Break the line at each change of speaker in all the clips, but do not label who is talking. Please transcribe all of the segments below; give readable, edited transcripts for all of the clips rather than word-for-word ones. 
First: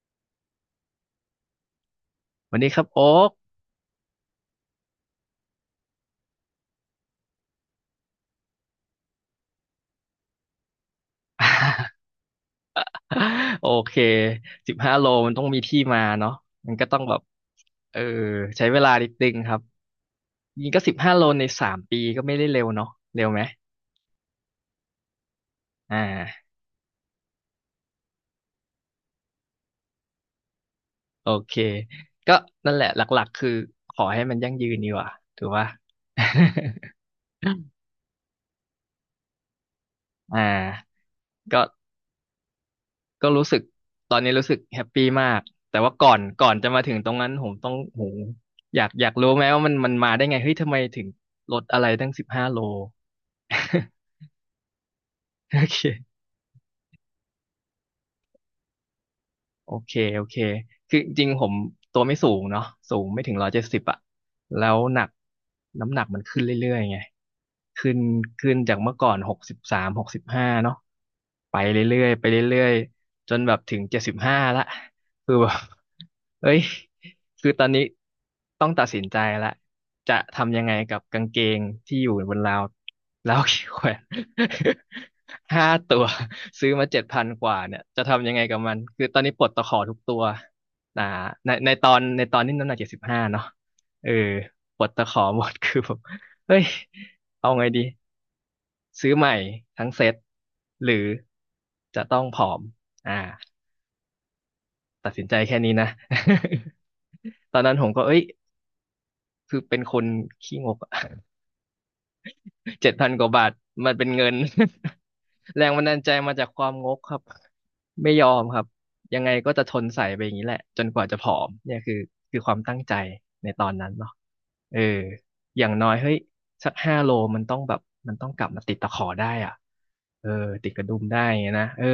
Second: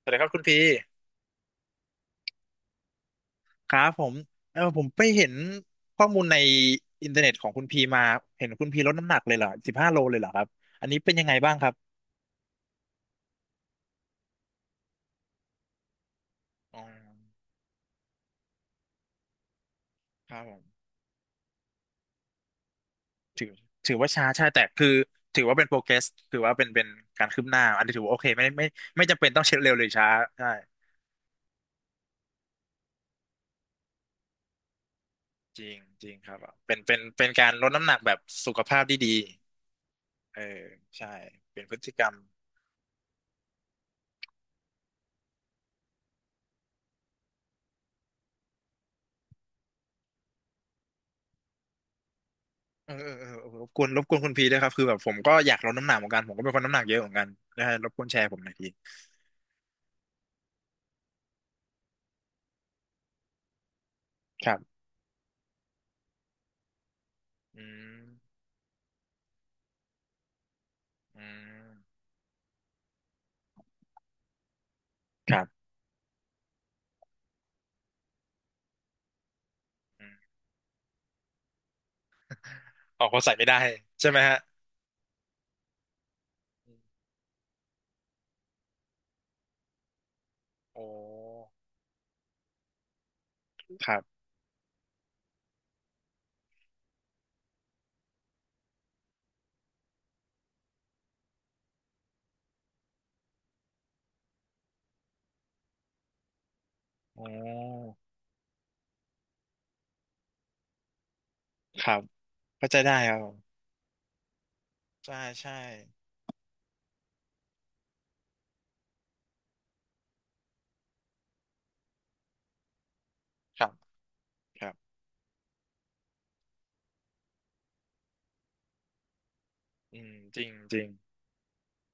สวัสดีครับคุณพี
วันนี้ครับโอ๊ก
ครับผมผมไปเห็นข้อมูลในอินเทอร์เน็ตของคุณพีมาเห็นคุณพีลดน้ำหนักเลยเหรอ15 โลเลยเหรอครับอันนี้เป็นยังไงบ้างครับ
โอเค15 โลมันต้องมีที่มาเนาะมัน
อ๋อ
ก็ต้องแบบเออใช้เวลานิดนึงครับ
ครับผม
ยิงก็สิบห้าโลใน3 ปีก็ไม่ได้เร็วเนาะเร็วไหม
ถือถือว่าช้าใช่แต่คือถือว่าเป็นโปรเกร
อ่
สถือ
า
ว่าเป็นการคืบหน้าอันนี้ถือว่าโอเคไม่จำเป็นต้องเช็คเร็วหรือช้าใช่
โอเคก็นั่นแหละหลักๆคือขอให้มันยั่งยืนดีกว่าถือ
จ
ว่า
ริงจริงครับ เป็นการลดน้ำหนักแบบสุขภาพที่ดี เอ
อ่า
อใช่เป็
ก็
นพฤติกรรม
ก็รู้สึกตอนนี้รู้สึกแฮปปี้มากแต่ว่าก่อนจะมาถึงตรงนั้นผมต้องโหอยากรู้ไหมว่ามันมาได้ไงเฮ้ยทำไมถึงลดอะไรตั้งสิบห้าโล
เออเออเออเออรบกวน คุณพีด้วยครับคือแบบผมก็อยา
โอ
กลด
เค
น้ำหนักเหมือนกัน ผมก็เป็นคนน้ำหนักเยอะเหมือนกันนะฮะรบกวนแชร์ผมหน่อยพี
โอเคโอเคคือจริงๆผมตัวไม่สูงเนาะสูงไม่ถึง170อะ
ครับ
แล้วหนักน้ำหนักมันขึ้นเรื่อยๆไง
อื
ขึ้
ม
นขึ้นจากเมื่อก่อน6365เนาะ
อื
ไป
ม
เรื่อยๆไปเรื่อยๆจนแบบถึงเจ็ดสิบห้าละ
ค
คือ
รั
แบบ
บ
เอ้ยคือตอนนี้ต้องตัดสินใจละ
อืม
จะทำยังไงกับกางเกงที่อยู่บนราว
ออกก็
แล้
ใส่
ว
ไม่ได้
ขี้แขวน
ใช่ไหมฮะ
5 ตัวซื้
อื
อมาเจ็ด
ม
พันกว่าเนี่ยจะทำยังไงกับมันคือตอนนี้ปลดตะขอทุกตัว
โอ
อ่าใน
้
ในตอนนี้น้ำหนักเจ็ดสิบห้าเนาะ
ครั
เออ
บ
ปลดตะขอหมด คือผมเฮ้ยเอาไงดีซื้อใหม่ทั้งเซ็ตหรือจะต้องผอมอ่าตัดสินใจแค่นี้นะ
โอ้
ตอนนั้นผมก็เอ้ยคือเป็นคนขี้งกอะ
ครับเข้าใจ
เจ็
ได้
ดพั
ค
น
รับ
ก
ผ
ว่าบาท
ม
มันเป็นเงิน
ใช่ใช่
แรงบันดาลใจมาจากความงกครับไม่ยอมครับยังไงก็จะทนใส่ไปอย่างนี้แหละจนกว่าจะผอมเนี่ยคือคือความตั้งใจใน
ค
ต
รั
อ
บ
นนั้นเนาะ
ครับ
เอออย่างน้อยเฮ้ยสักห้าโลมันต้องแบบมันต้องกลับมาติดตะขอได้อ่ะ
อืม
เออ
จริง
ติด
จ
ก
ริ
ระ
ง
ดุมได้ไงนะเออ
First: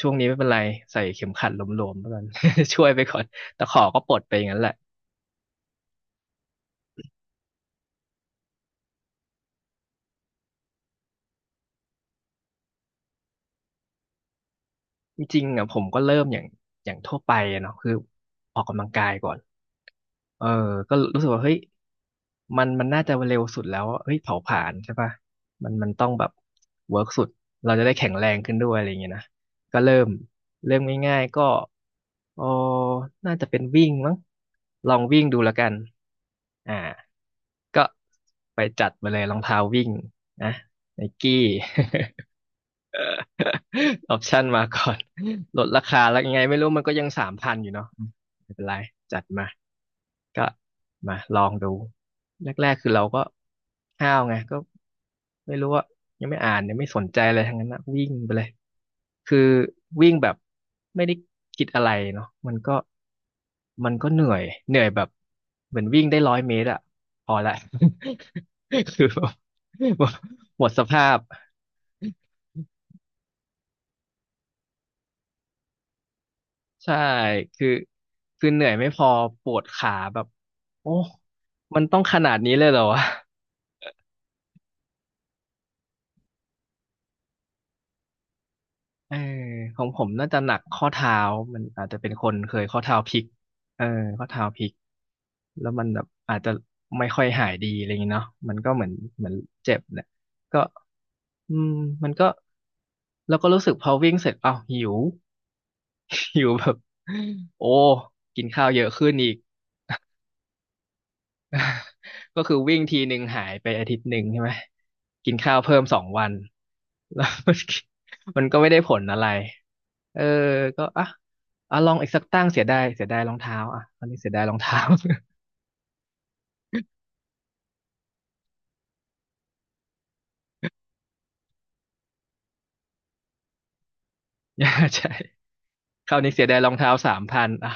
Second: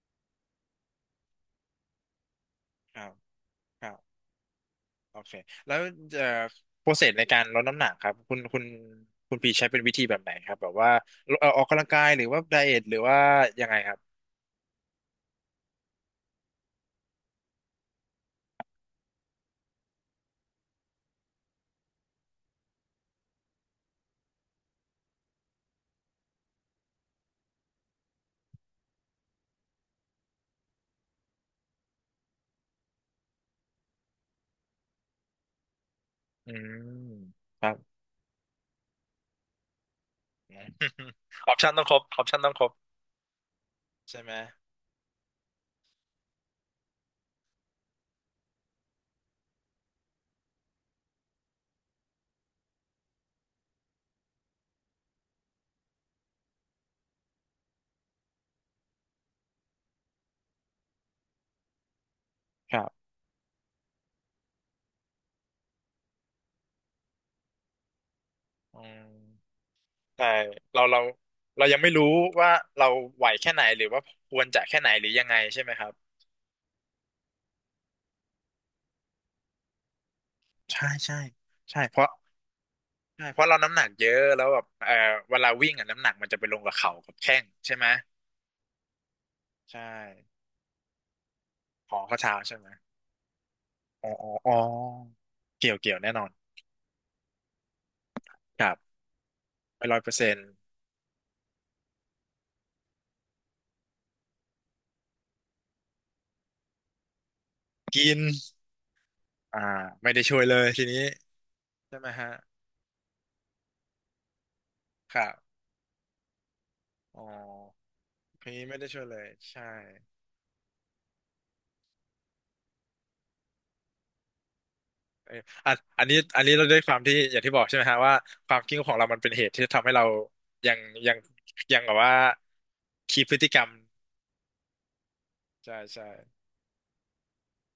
ช่วงนี้ไม่เป็นไรใส่เข็มขัดหลวมๆแล้วกัน ช่วย
ค
ไป
รับ
ก่อนตะขอ
ครับ
ก็ปลดไปอย่างนั้นแหละ
โอเค แล้วเอ่อโปรเซสในการลดน้ำหนักครับคุณพีใช้เป็นวิธีแบบไหนครับแบบว่าออกกำลังกายหรือว่าไดเอทหรือว่ายังไงครับ
จริงๆอ่ะผมก็เริ่มอย่างทั่วไปอะเนาะคือออกกำลังกายก่อนเออก็รู้สึกว่าเฮ้ยมันน่าจะเร็วสุดแล้วเฮ้ยเผาผลาญใช่ป่ะมันต้องแบบเวิร์กสุดเราจะได้แข็งแรงขึ้นด้วยอะไรอย่างเงี้ยนะก็เริ่มง่ายๆก็เออน่าจะเป็นวิ่งมั้งลองวิ่งดูแล้วกัน
อืม
อ่า
ครับ
ก็ไปจัดมาเลยรองเท้าวิ่งนะไนกี้
อ อปชัน ต้องครบออป ชันต้องครบ
อ
ใช่
อป
ไหม
ชั่นมาก่อนลดราคาแล้วยังไงไม่รู้มันก็ยังสามพันอยู่เนาะไม่เป็นไรจัดมาก็มาลองดูแรกๆคือเราก็ห้าวไงก็ไม่รู้ว่ายังไม่อ่านยังไม่สนใจอะไรทั้งนั้นนะวิ่งไปเลยคือวิ่งแบบไม่ได้คิดอะไรเนาะมัน
ค
ก็
รับ
เหนื่อยเหนื่อยแบบเหมือนวิ่งได้100 เมตรอะพอละ
อื ม
คือแบบ
แต่
หมด
เรา
ส
เรา
ภาพ
เรายังไม่รู้ว่าเราไหวแค่ไหนหรือว่าควรจะแค่ไหนหรือยังไงใช่ไหมครับ
ใช่ คือคือเหนื่อยไม่พอปวดขาแบบ
ใช่
โอ้
ใช่ใช่
มัน
เพ
ต้อง
ราะ
ขนาดนี้เลยเหรอวะ
เราน้ำหนักเยอะแล้วแบบเวลาวิ่งอ่ะน้ำหนักมันจะไปลงกับเข่ากับแข้งใช่ไหม
เออข
ใช่
องผมน่าจะหนักข้อเท้า มันอาจ
ข
จะ
อ
เป็น
ข้อ
ค
เท้า
นเค
ใช่
ย
ไหม
ข้อเท้าพลิกเออ
อ๋อ
ข้
อ๋
อ
อ
เท้า
อ๋อ
พลิก แล้
เกี่
ว
ยว
มัน
เกี่ยว
แบบ
แน่นอน
อาจจะไม่ค่อยหายดีอะไรอย่างเงี้ยเนาะมัน
ค
ก็
รั
เหมือน
บ
เหมือนเจ็บ
ไปร้อย
เนี่ย
เปอร์เซ็นต์
ก็อืมมันก็แล้วก็รู้สึกพอวิ่งเสร็จอ้าวหิว หิวแบบโอ้
กิน
กินข้าวเยอะขึ้นอีก
อ่าไม่ได้ช่วยเลยทีนี้ใช่ไหมฮะ
ก็คือวิ่งทีหนึ่งหายไปอาทิตย์หนึ่งใช่ไหม
ครั
กินข้า
บ
วเพิ่ม2 วัน
อ๋
แล้
อ
วมันมั
เพ
น
ลง
ก็
นี้
ไม่
ไม่
ได้
ได้
ผ
ช่
ล
วยเล
อะไร
ยใช่
เออก็อ่ะลองอีกสักตั้งเสียดายเสียดายรองเท้าอ่ะตอนนี้เสียดายรองเท้า
เอออันนี้ อันนี้เราด้วยความที่อย่างที่บอกใช่ไหมฮะว่าความคิดของเรามันเป็นเหตุที่ทำให้เรายังยังยังแบบว่าคีพพฤติกรรม
ใช่
ใช่ใช่
คราวนี้เสียดายรองเท้าสามพันอ่ะ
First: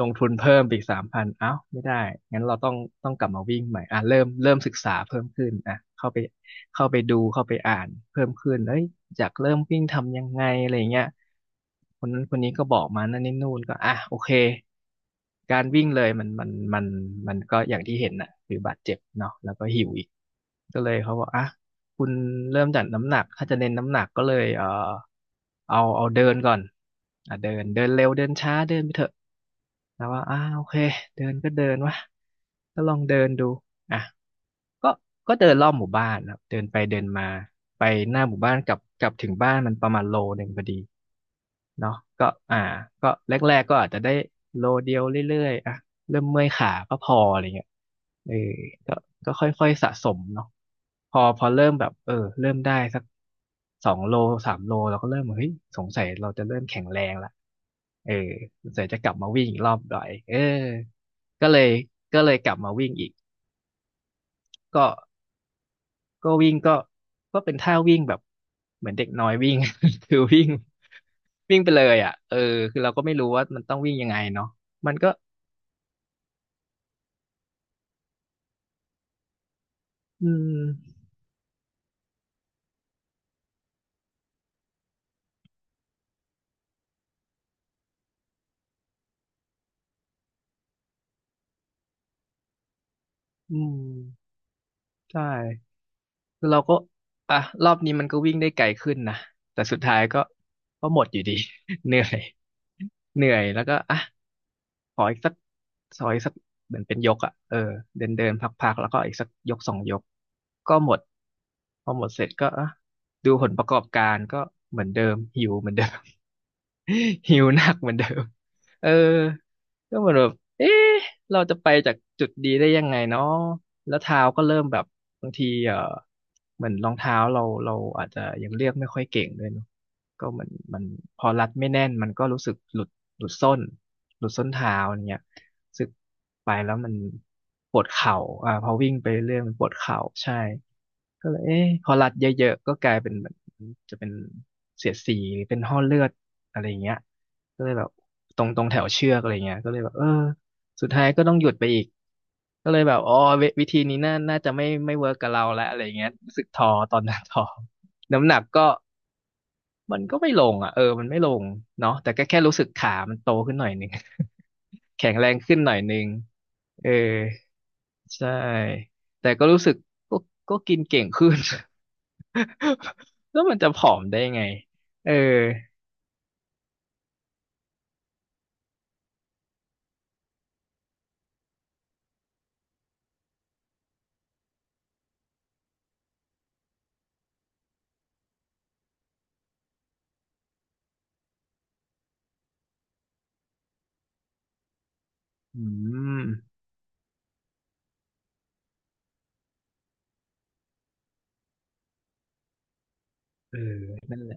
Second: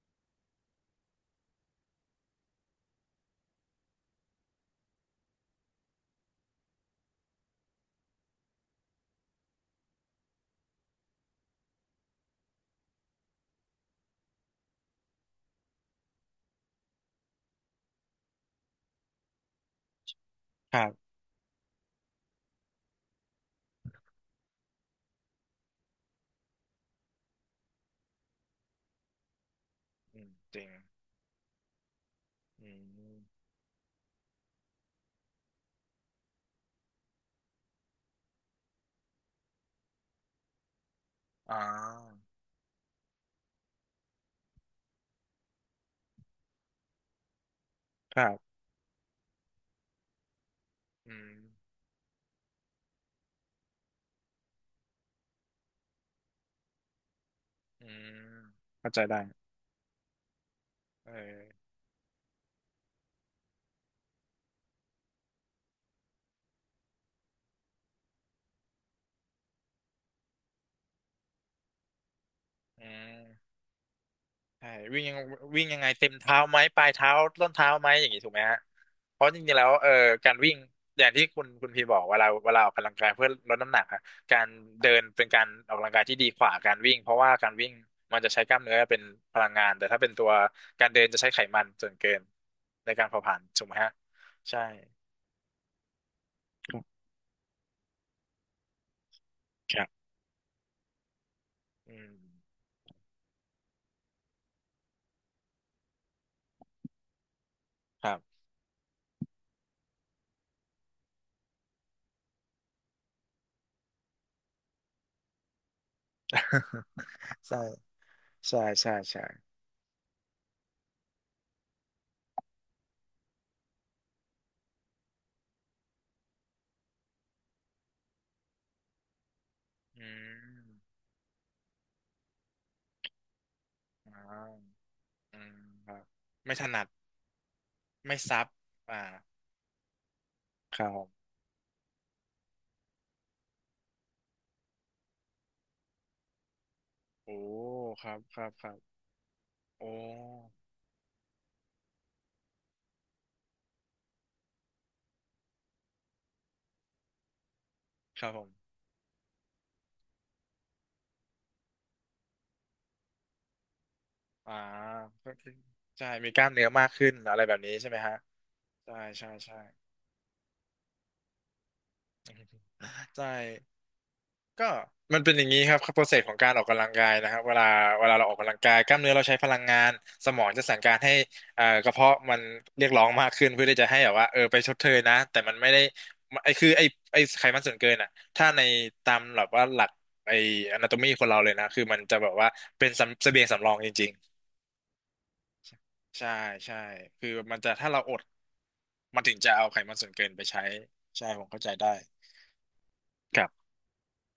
ลงทุนเพิ่มไปอีกสามพันอ้าวไม่ได้งั้นเราต้องกลับมาวิ่งใหม่อ่ะเริ่มศึกษาเพิ่มขึ้นอ่ะเข้าไปเข้าไปดูเข้าไปอ่านเพิ่มขึ้นเอ้ยอยากเริ่มวิ่งทำยังไงอะไรอย่างเงี้ยคนนั้นคนนี้ก็บอกมานั่นนี่นู่นก็อ่ะโอเคการวิ่งเลยมันก็อย่างที่เห็นน่ะคือบาดเจ็บเนาะแล้วก็หิวอีก
ค
ก็
รั
เลย
บ
เขาบอกอ่ะ คุณเริ่มจากน้ำหนักถ้าจะเน้นน้ำหนักก็เลยเอาเดินก่อนอ่ะเดินเดินเร็วเดินช้าเดินไปเถอะแล้ว
อื
ว่า
ม
อ้า
จ
โอ
ริง
เคเดินก็เดินวะ
อื
ก็ลองเดิ
ม
นดูอ่ะก็เดินรอบหมู่บ้านนะครับเดินไปเดินมาไปหน้าหมู่บ้านกลับถึงบ้านมันประมาณโลหนึ่งพอดี
อ่
เนาะก็
า
อ่าก็แรกๆก็อาจจะได้โลเดียวเรื่อยๆอ่ะ เริ่มเมื่อยขาก็พออะไรเงี้ย
ครั
เออ
บ
ก็ค่อยๆสะสมเนาะพ
อื
อ
ม
พอเริ่มแบบเออเริ่มได้สัก2 โล3 โลเราก็เริ่มเฮ้ย สงสัยเราจะเริ่มแข็งแรงละ
อื
เออ
ม
สงสัย
เข้า
จะ
ใจ
กลับ
ได้
มาวิ่งอีกรอบหน่อยเออ
เออ
ก็เลยก็เลยกลับมาวิ่งอีกก็ก็วิ่งก็เป็นท่าวิ่งแบบเหมือนเด็กน้อยวิ่ง คือวิ่งวิ่งไปเลยอ่ะเออคือ
อื
เราก็ไม่รู้ว่า
ม
มันต้องวิ่งยังไงเนาะ
ใช่
มัน
วิ่ง
ก็
ยังวิ่งยังไงเต็มเท้าไหมปลายเท้าต้นเท้าไหมอย่างนี้ถูกไหมฮะเพราะจริงๆแล้ว
อื
การวิ่ง
ม
อย่างที่คุณพีบอกเวลาออกกำลังกายเพื่อลดน้ำหนักอะการเดินเป็นการออกกำลังกายที่ดีกว่าการวิ่งเพราะว่าการวิ่งมันจะใช้กล้ามเนื้อเป็นพลังงานแต่ถ้าเป็นตัวการเดินจะใช้ไขมันส่วนเกินในการเผาผลาญ
อื
ถูกไหม
ม
ฮะใช่
ใช่ คือเราก็อ่ะรอบนี้มันก็วิ่งได้ไกลขึ้นนะแต่
ค
สุด
รั
ท้าย
บ
ก็ก็หมดอยู่ดี เห
อื
นื่อ
ม
ยเหนื่อยแล้วก็อ่ะ ขออีกสักขออีกสักเหมือนเป็นยกอ่ะเออ
ค
เดิน
รับ
เดินพักๆแล้วก็อีกสักยกสองยกก็หมดพอหมดเสร็จก็อ่ะดูผลประกอบการก็เหมือนเดิมหิวเหมือนเดิม หิว
ใช่
หนักเหมือนเดิม
ใช่
เอ
ใช่
อ
ใช่
ก็เหมือนแบบเอ๊ะเราจะไปจากจุดดีได้ยังไงเนาะแล้วเท้าก็เริ่มแบบบางทีเออเหมือนรองเท้าเราอาจจะยังเลือกไม่ค่อยเก่งด้วยเนอะ
อื
ก็เหมือน
ม
มันพอรัดไม่แน่นมันก็รู้สึกหลุดหลุดส้น
อ่
หลุดส้นเท้า
า
อย่างเงี้ย
อืม
รู้สึ
ค
ก
รับ
ไป
ไม่ถ
แล้ว
นัด
มันปวดเข่า
ไม่ซับ
อ่าพอวิ่ง
อ่า
ไปเรื่อยมันปวดเข่าใช่
ครับผ
ก็
ม
เลยเอ๊ะพอรัดเยอะๆก็กลายเป็นเหมือนจะเป็นเสียดสีหรือเป็นห้อเลือดอะไรอย่างเงี้ย
โอ้
ก็เลยแบบ
ครับ ค
ตร
รั
ง
บ
ตร
ค
ง
รั
แถ
บ
วเชือกอะไรเงี้ยก็เลย
โอ
แบบเออ
้
สุดท้ายก็ต้องหยุดไปอีกก็เลยแบบอ๋อวิธีนี้น่าจะไม่เวิร์กกับเราแล้วอะไรเงี้ยรู้สึกท้อตอนนั้น ท้อ
ค
น้ำ
รับ
หนั
ผ
ก
ม
ก็ มันก็ไม่ลงอ่ะเออมันไม่ลงเนาะแต่ก็แค่รู้สึกขา มันโตขึ้นหน่อยหนึง
อ่า
แข็งแร
ก็
ง
คือ
ขึ้นหน่อยหนึ
ใช่
ง
มีกล้ามเนื้อมา
เอ
ก
อ
ขึ้น อะไรแบบนี้ใช่ไหมฮะ
ใช่
ใช่ ใช่
แต่ก็
ใช่
รู้สึกก็ก็กินเก่งขึ้น
ใช่
แล้วมั นจะผอมได้ไง
ก็
เออ
มันเป็นอย่างนี้ครับโปรเซสของการออกกำลังกายนะครับเวลาเราออกกำลังกายกล้ามเนื้อเราใช้พลังงานสมองจะสั่งการให้กระเพาะมันเรียกร้องมากขึ้นเพื่อที่จะให้แบบว่าเออไปชดเชยนะแต่มันไม่ได้ไอคือไอไอไขมันส่วนเกินอ่ะถ้าในตามแบบว่าหลักไอ anatomy คนเราเลยนะคือมันจะแบบว่าเป็นสำเสบียงสำรองจริง
อื
ๆใช่
ม
ใช่คือมันจะถ้าเราอดมันถึงจะเอาไขมันส่วนเกินไปใช้ใช่ผมเข้าใจได้ครับ
เออนั่นแหละ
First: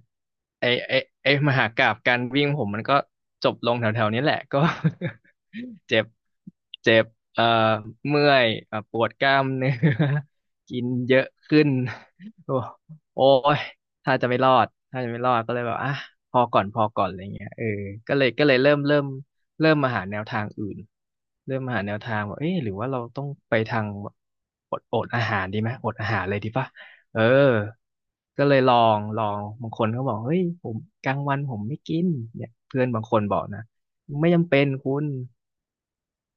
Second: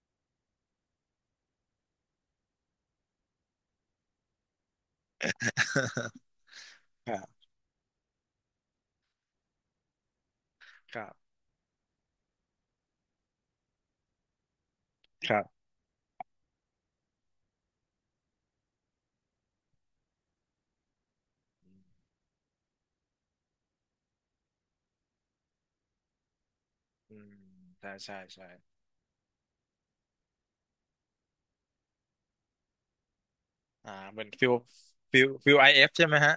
ไอไอไอมหากาพย์การวิ่งผมมันก็จบลงแถวๆนี้แหละก็ เจ็บเจ็บ
ครับ
เอ่อเมื่อยปวดกล้ามเนื้อ กิน
ครั
เยอะ
บ
ขึ้น โอ้โอ้ยถ้าจะไม่รอดถ้าจะไม่ร
ค
อ
รั
ด
บ
ก็เลยแบบอ่ะพอก่อนอะไรเงี้ยเออก็เลยเริ่มมาหาแนวทางอื่นเริ่มมาหาแนวทางว่าเอ๊ะหรือว่าเราต้องไปทางอดอาหารดีไหมอดอาหารเลยดีปะ
อื
เออ
มใช่ใช่
ก็
ใช่
เลยลองลองบางคนก็บอกเฮ้ยผมกลางวันผมไม่กินเนี่ยเพื่อนบางคนบอกนะ
อ่าเหมือน
ไม่
ฟิ
จำ
ล
เป็นคุณ
ฟิลฟิลIFใช่ไหมฮะ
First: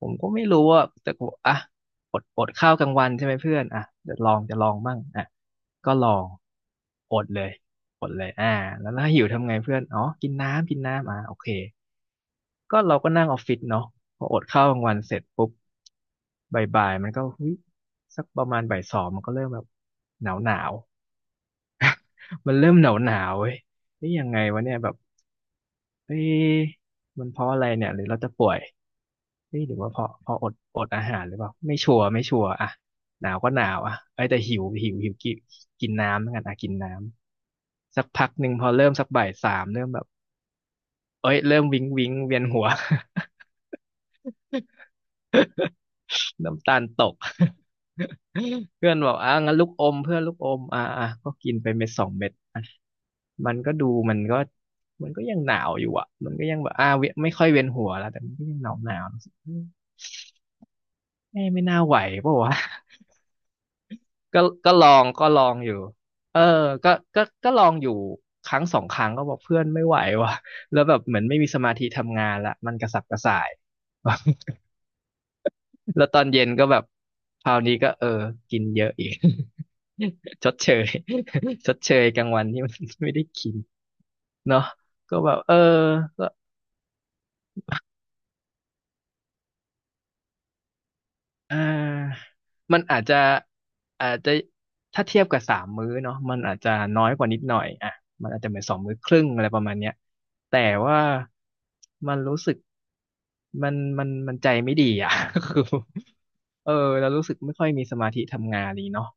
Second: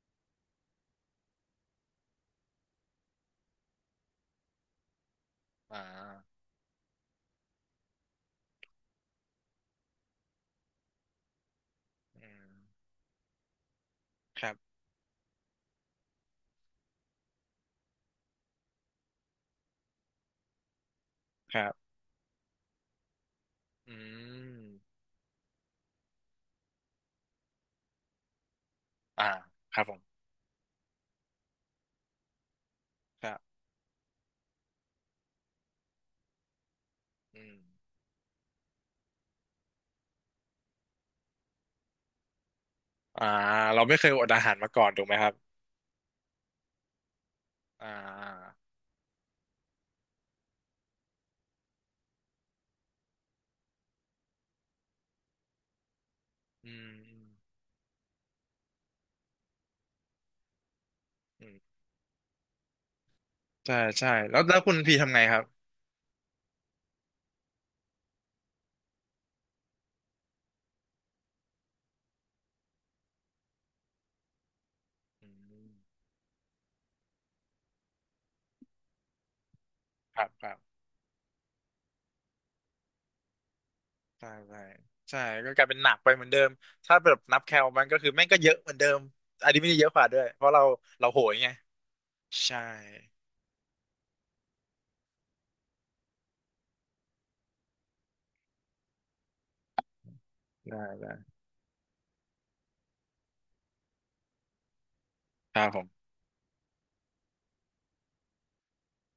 ผมก็ไม่รู้ว่าแต่ผมอ่ะอดข้าวกลางวันใช่ไหมเพื่อนอ่ะจะลองมั่งอ่ะ
อ่า
ก็ลอง อดเลยอดเลยอ่าแล้วถ้าหิวทำไงเพื่อนอ๋อกินน้ำกินน้ำอ่ะโอเค
อืม
ก็เราก็นั่งออฟฟิศเนาะพออ
ค
ด
รั
ข้าว
บ
กลางวันเสร็จปุ๊บบ่ายๆมันก็เฮ้ยสักประมาณบ่ายสองมันก็เริ่มแบบหนาวหนาว
ครับ
มันเริ่มหนาวหนาวเว้ย
อื
เฮ้ยยังไง
ม
วะเนี่ยแบบเฮ้ยมันเพราะอะไรเนี่ยหรือเราจะป่วย
อ่า
เฮ้ยหรื
ค
อ
รับ
ว่า
ผ
เพ
ม
ราะเพราะอดอาหารหรือเปล่าไม่ชัวร์อ่ะห
ค
นา
รั
ว
บ
ก็หนาวอ่ะไอ้ยแต่หิวหิวหิวกินกินน้ำเหมือนกันอ่ะกินน้
อืม
ำสักพักหนึ่งพอเริ่มสักบ่ายสามเริ่มแบบเอ้ยเริ่มงวิงเวียนหัว
อ่าเราไม่เคยอดอาหารมาก่อนถูกไหมครับ
น้ำตาลตก
อ่า
เพื่อนบอกอ่ะงั้นลูกอมเพื่อนลูกอมอ่ะอ่ะก็กินไปเม็ดสองเม็ด มันก็ดูมันก็มันก็ยังหนาวอยู่อ่ะมันก็ยังแบ
อื
บอ่า
ม
เวยไม่ค่อยเวียนหัวแล้วแต่มันก็ยังหนาวหนาวไม่
อื
ไม่น่า
ม
ไหวเปล่าวะ
ใช่ใช่แล้
ก็
วแล้ว
ก็
คุณ
ลอ
พี
ง
ทำไง
ก็
ค
ล
รับ
องอยู่เออก็ลองอยู่ครั้งสองครั้งก็บอกเพื่อนไม่ไหวว่ะ แล้วแบบเหมือนไม่มีสมาธิทำงานละมันกระสับกระส่าย
อืม
แล้วตอนเย็นก็แบบคราวนี้ก็เออกินเยอะอีก
ครับค
ช
รั
ด
บ
เชย ชดเชยกลางวันที่มัน ไม่ได้กิน
ใช่ใช่
เนาะก็
ใช่
แบบ
ก็
เออ
กลายเป็นหนักไปเหมื
ก็
อนเดิมถ้าแบบนับแคลมันก็คือแม่งก็เยอะเหมือนเดิมอันนี้ไม่ได้เยอะกว่าด้วยเพราะเราโหยไง
อ่า
ใช่
มันอาจจะถ้าเทียบกับสามมื้อเนาะมันอาจจะน้อยกว่านิดหน่อยอ่ะมันอาจจะเหมือนสองมื้อครึ่งอะไรประมาณเนี้ยแต่
ได้
ว่า
ได้
มันรู้สึกมันใจไม่ดีอ่ะ
ค
คื
รั
อ
บผม
เออเรารู้สึกไม่ค่อยมีสมาธิทำงานนี้เนาะ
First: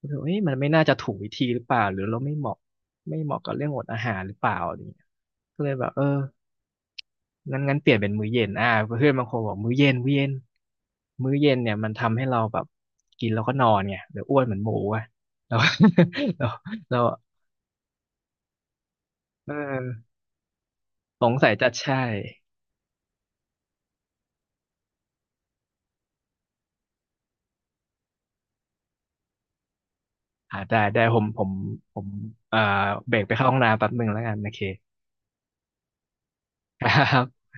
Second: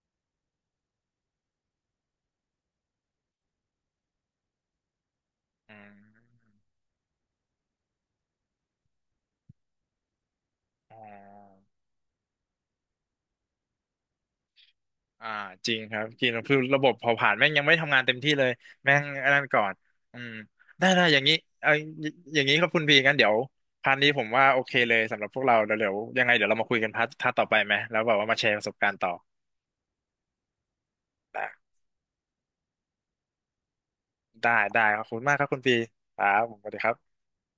รู้สึกว่าเอ๊ะมันไม่น่าจะถูกวิธีหรือเปล่าหรือเราไม่เหมาะกับเรื่องอดอาหารหรือเปล่าอะไรอย่างเงี้ยก็เลย
อื
แบบเออ
ม
งั้นเปลี่ยนเป็นมื้อเย็นอ่าเพื่อนบางคนบอกมื้อเย็น
อ๋อ
มื้อเย็นเนี่ยมันทำให้เราแบบกินแล้วก็นอนไงเดี๋ยวอ้วนเหมือนหมูอ่ะ
อ่า
เรา
จริงครับจริง แล้ว
เรา
คือระบบ
เรา
เผาผลาญแม่งยังไม่ทำงานเต็มที่เลยแม่งอันนั้น
เอ
ก่อน
อ
อืมได้ได้อย่า
ส
งนี้
งสัย
เอ
จะ
ย
ใช่
อยอย่างนี้ครับคุณพีงั้นเดี๋ยวพาร์ทนี้ผมว่าโอเคเลยสำหรับพวกเราเดี๋ยวยังไงเดี๋ยวเรามาคุยกันพาร์ทต่อไปไหมแล้วแบบว่ามาแชร์ประสบการณ์ต่อ
อ่าได้ได้ผมผ
ได้
มผมเอ่อเบรกไปเข้าห้องน้ำแป๊บหนึ่งแล้วกันโอ
ได้
เค
ได้ขอบคุณมากครับคุณพีครับผมสวัสดีครับ
ครับ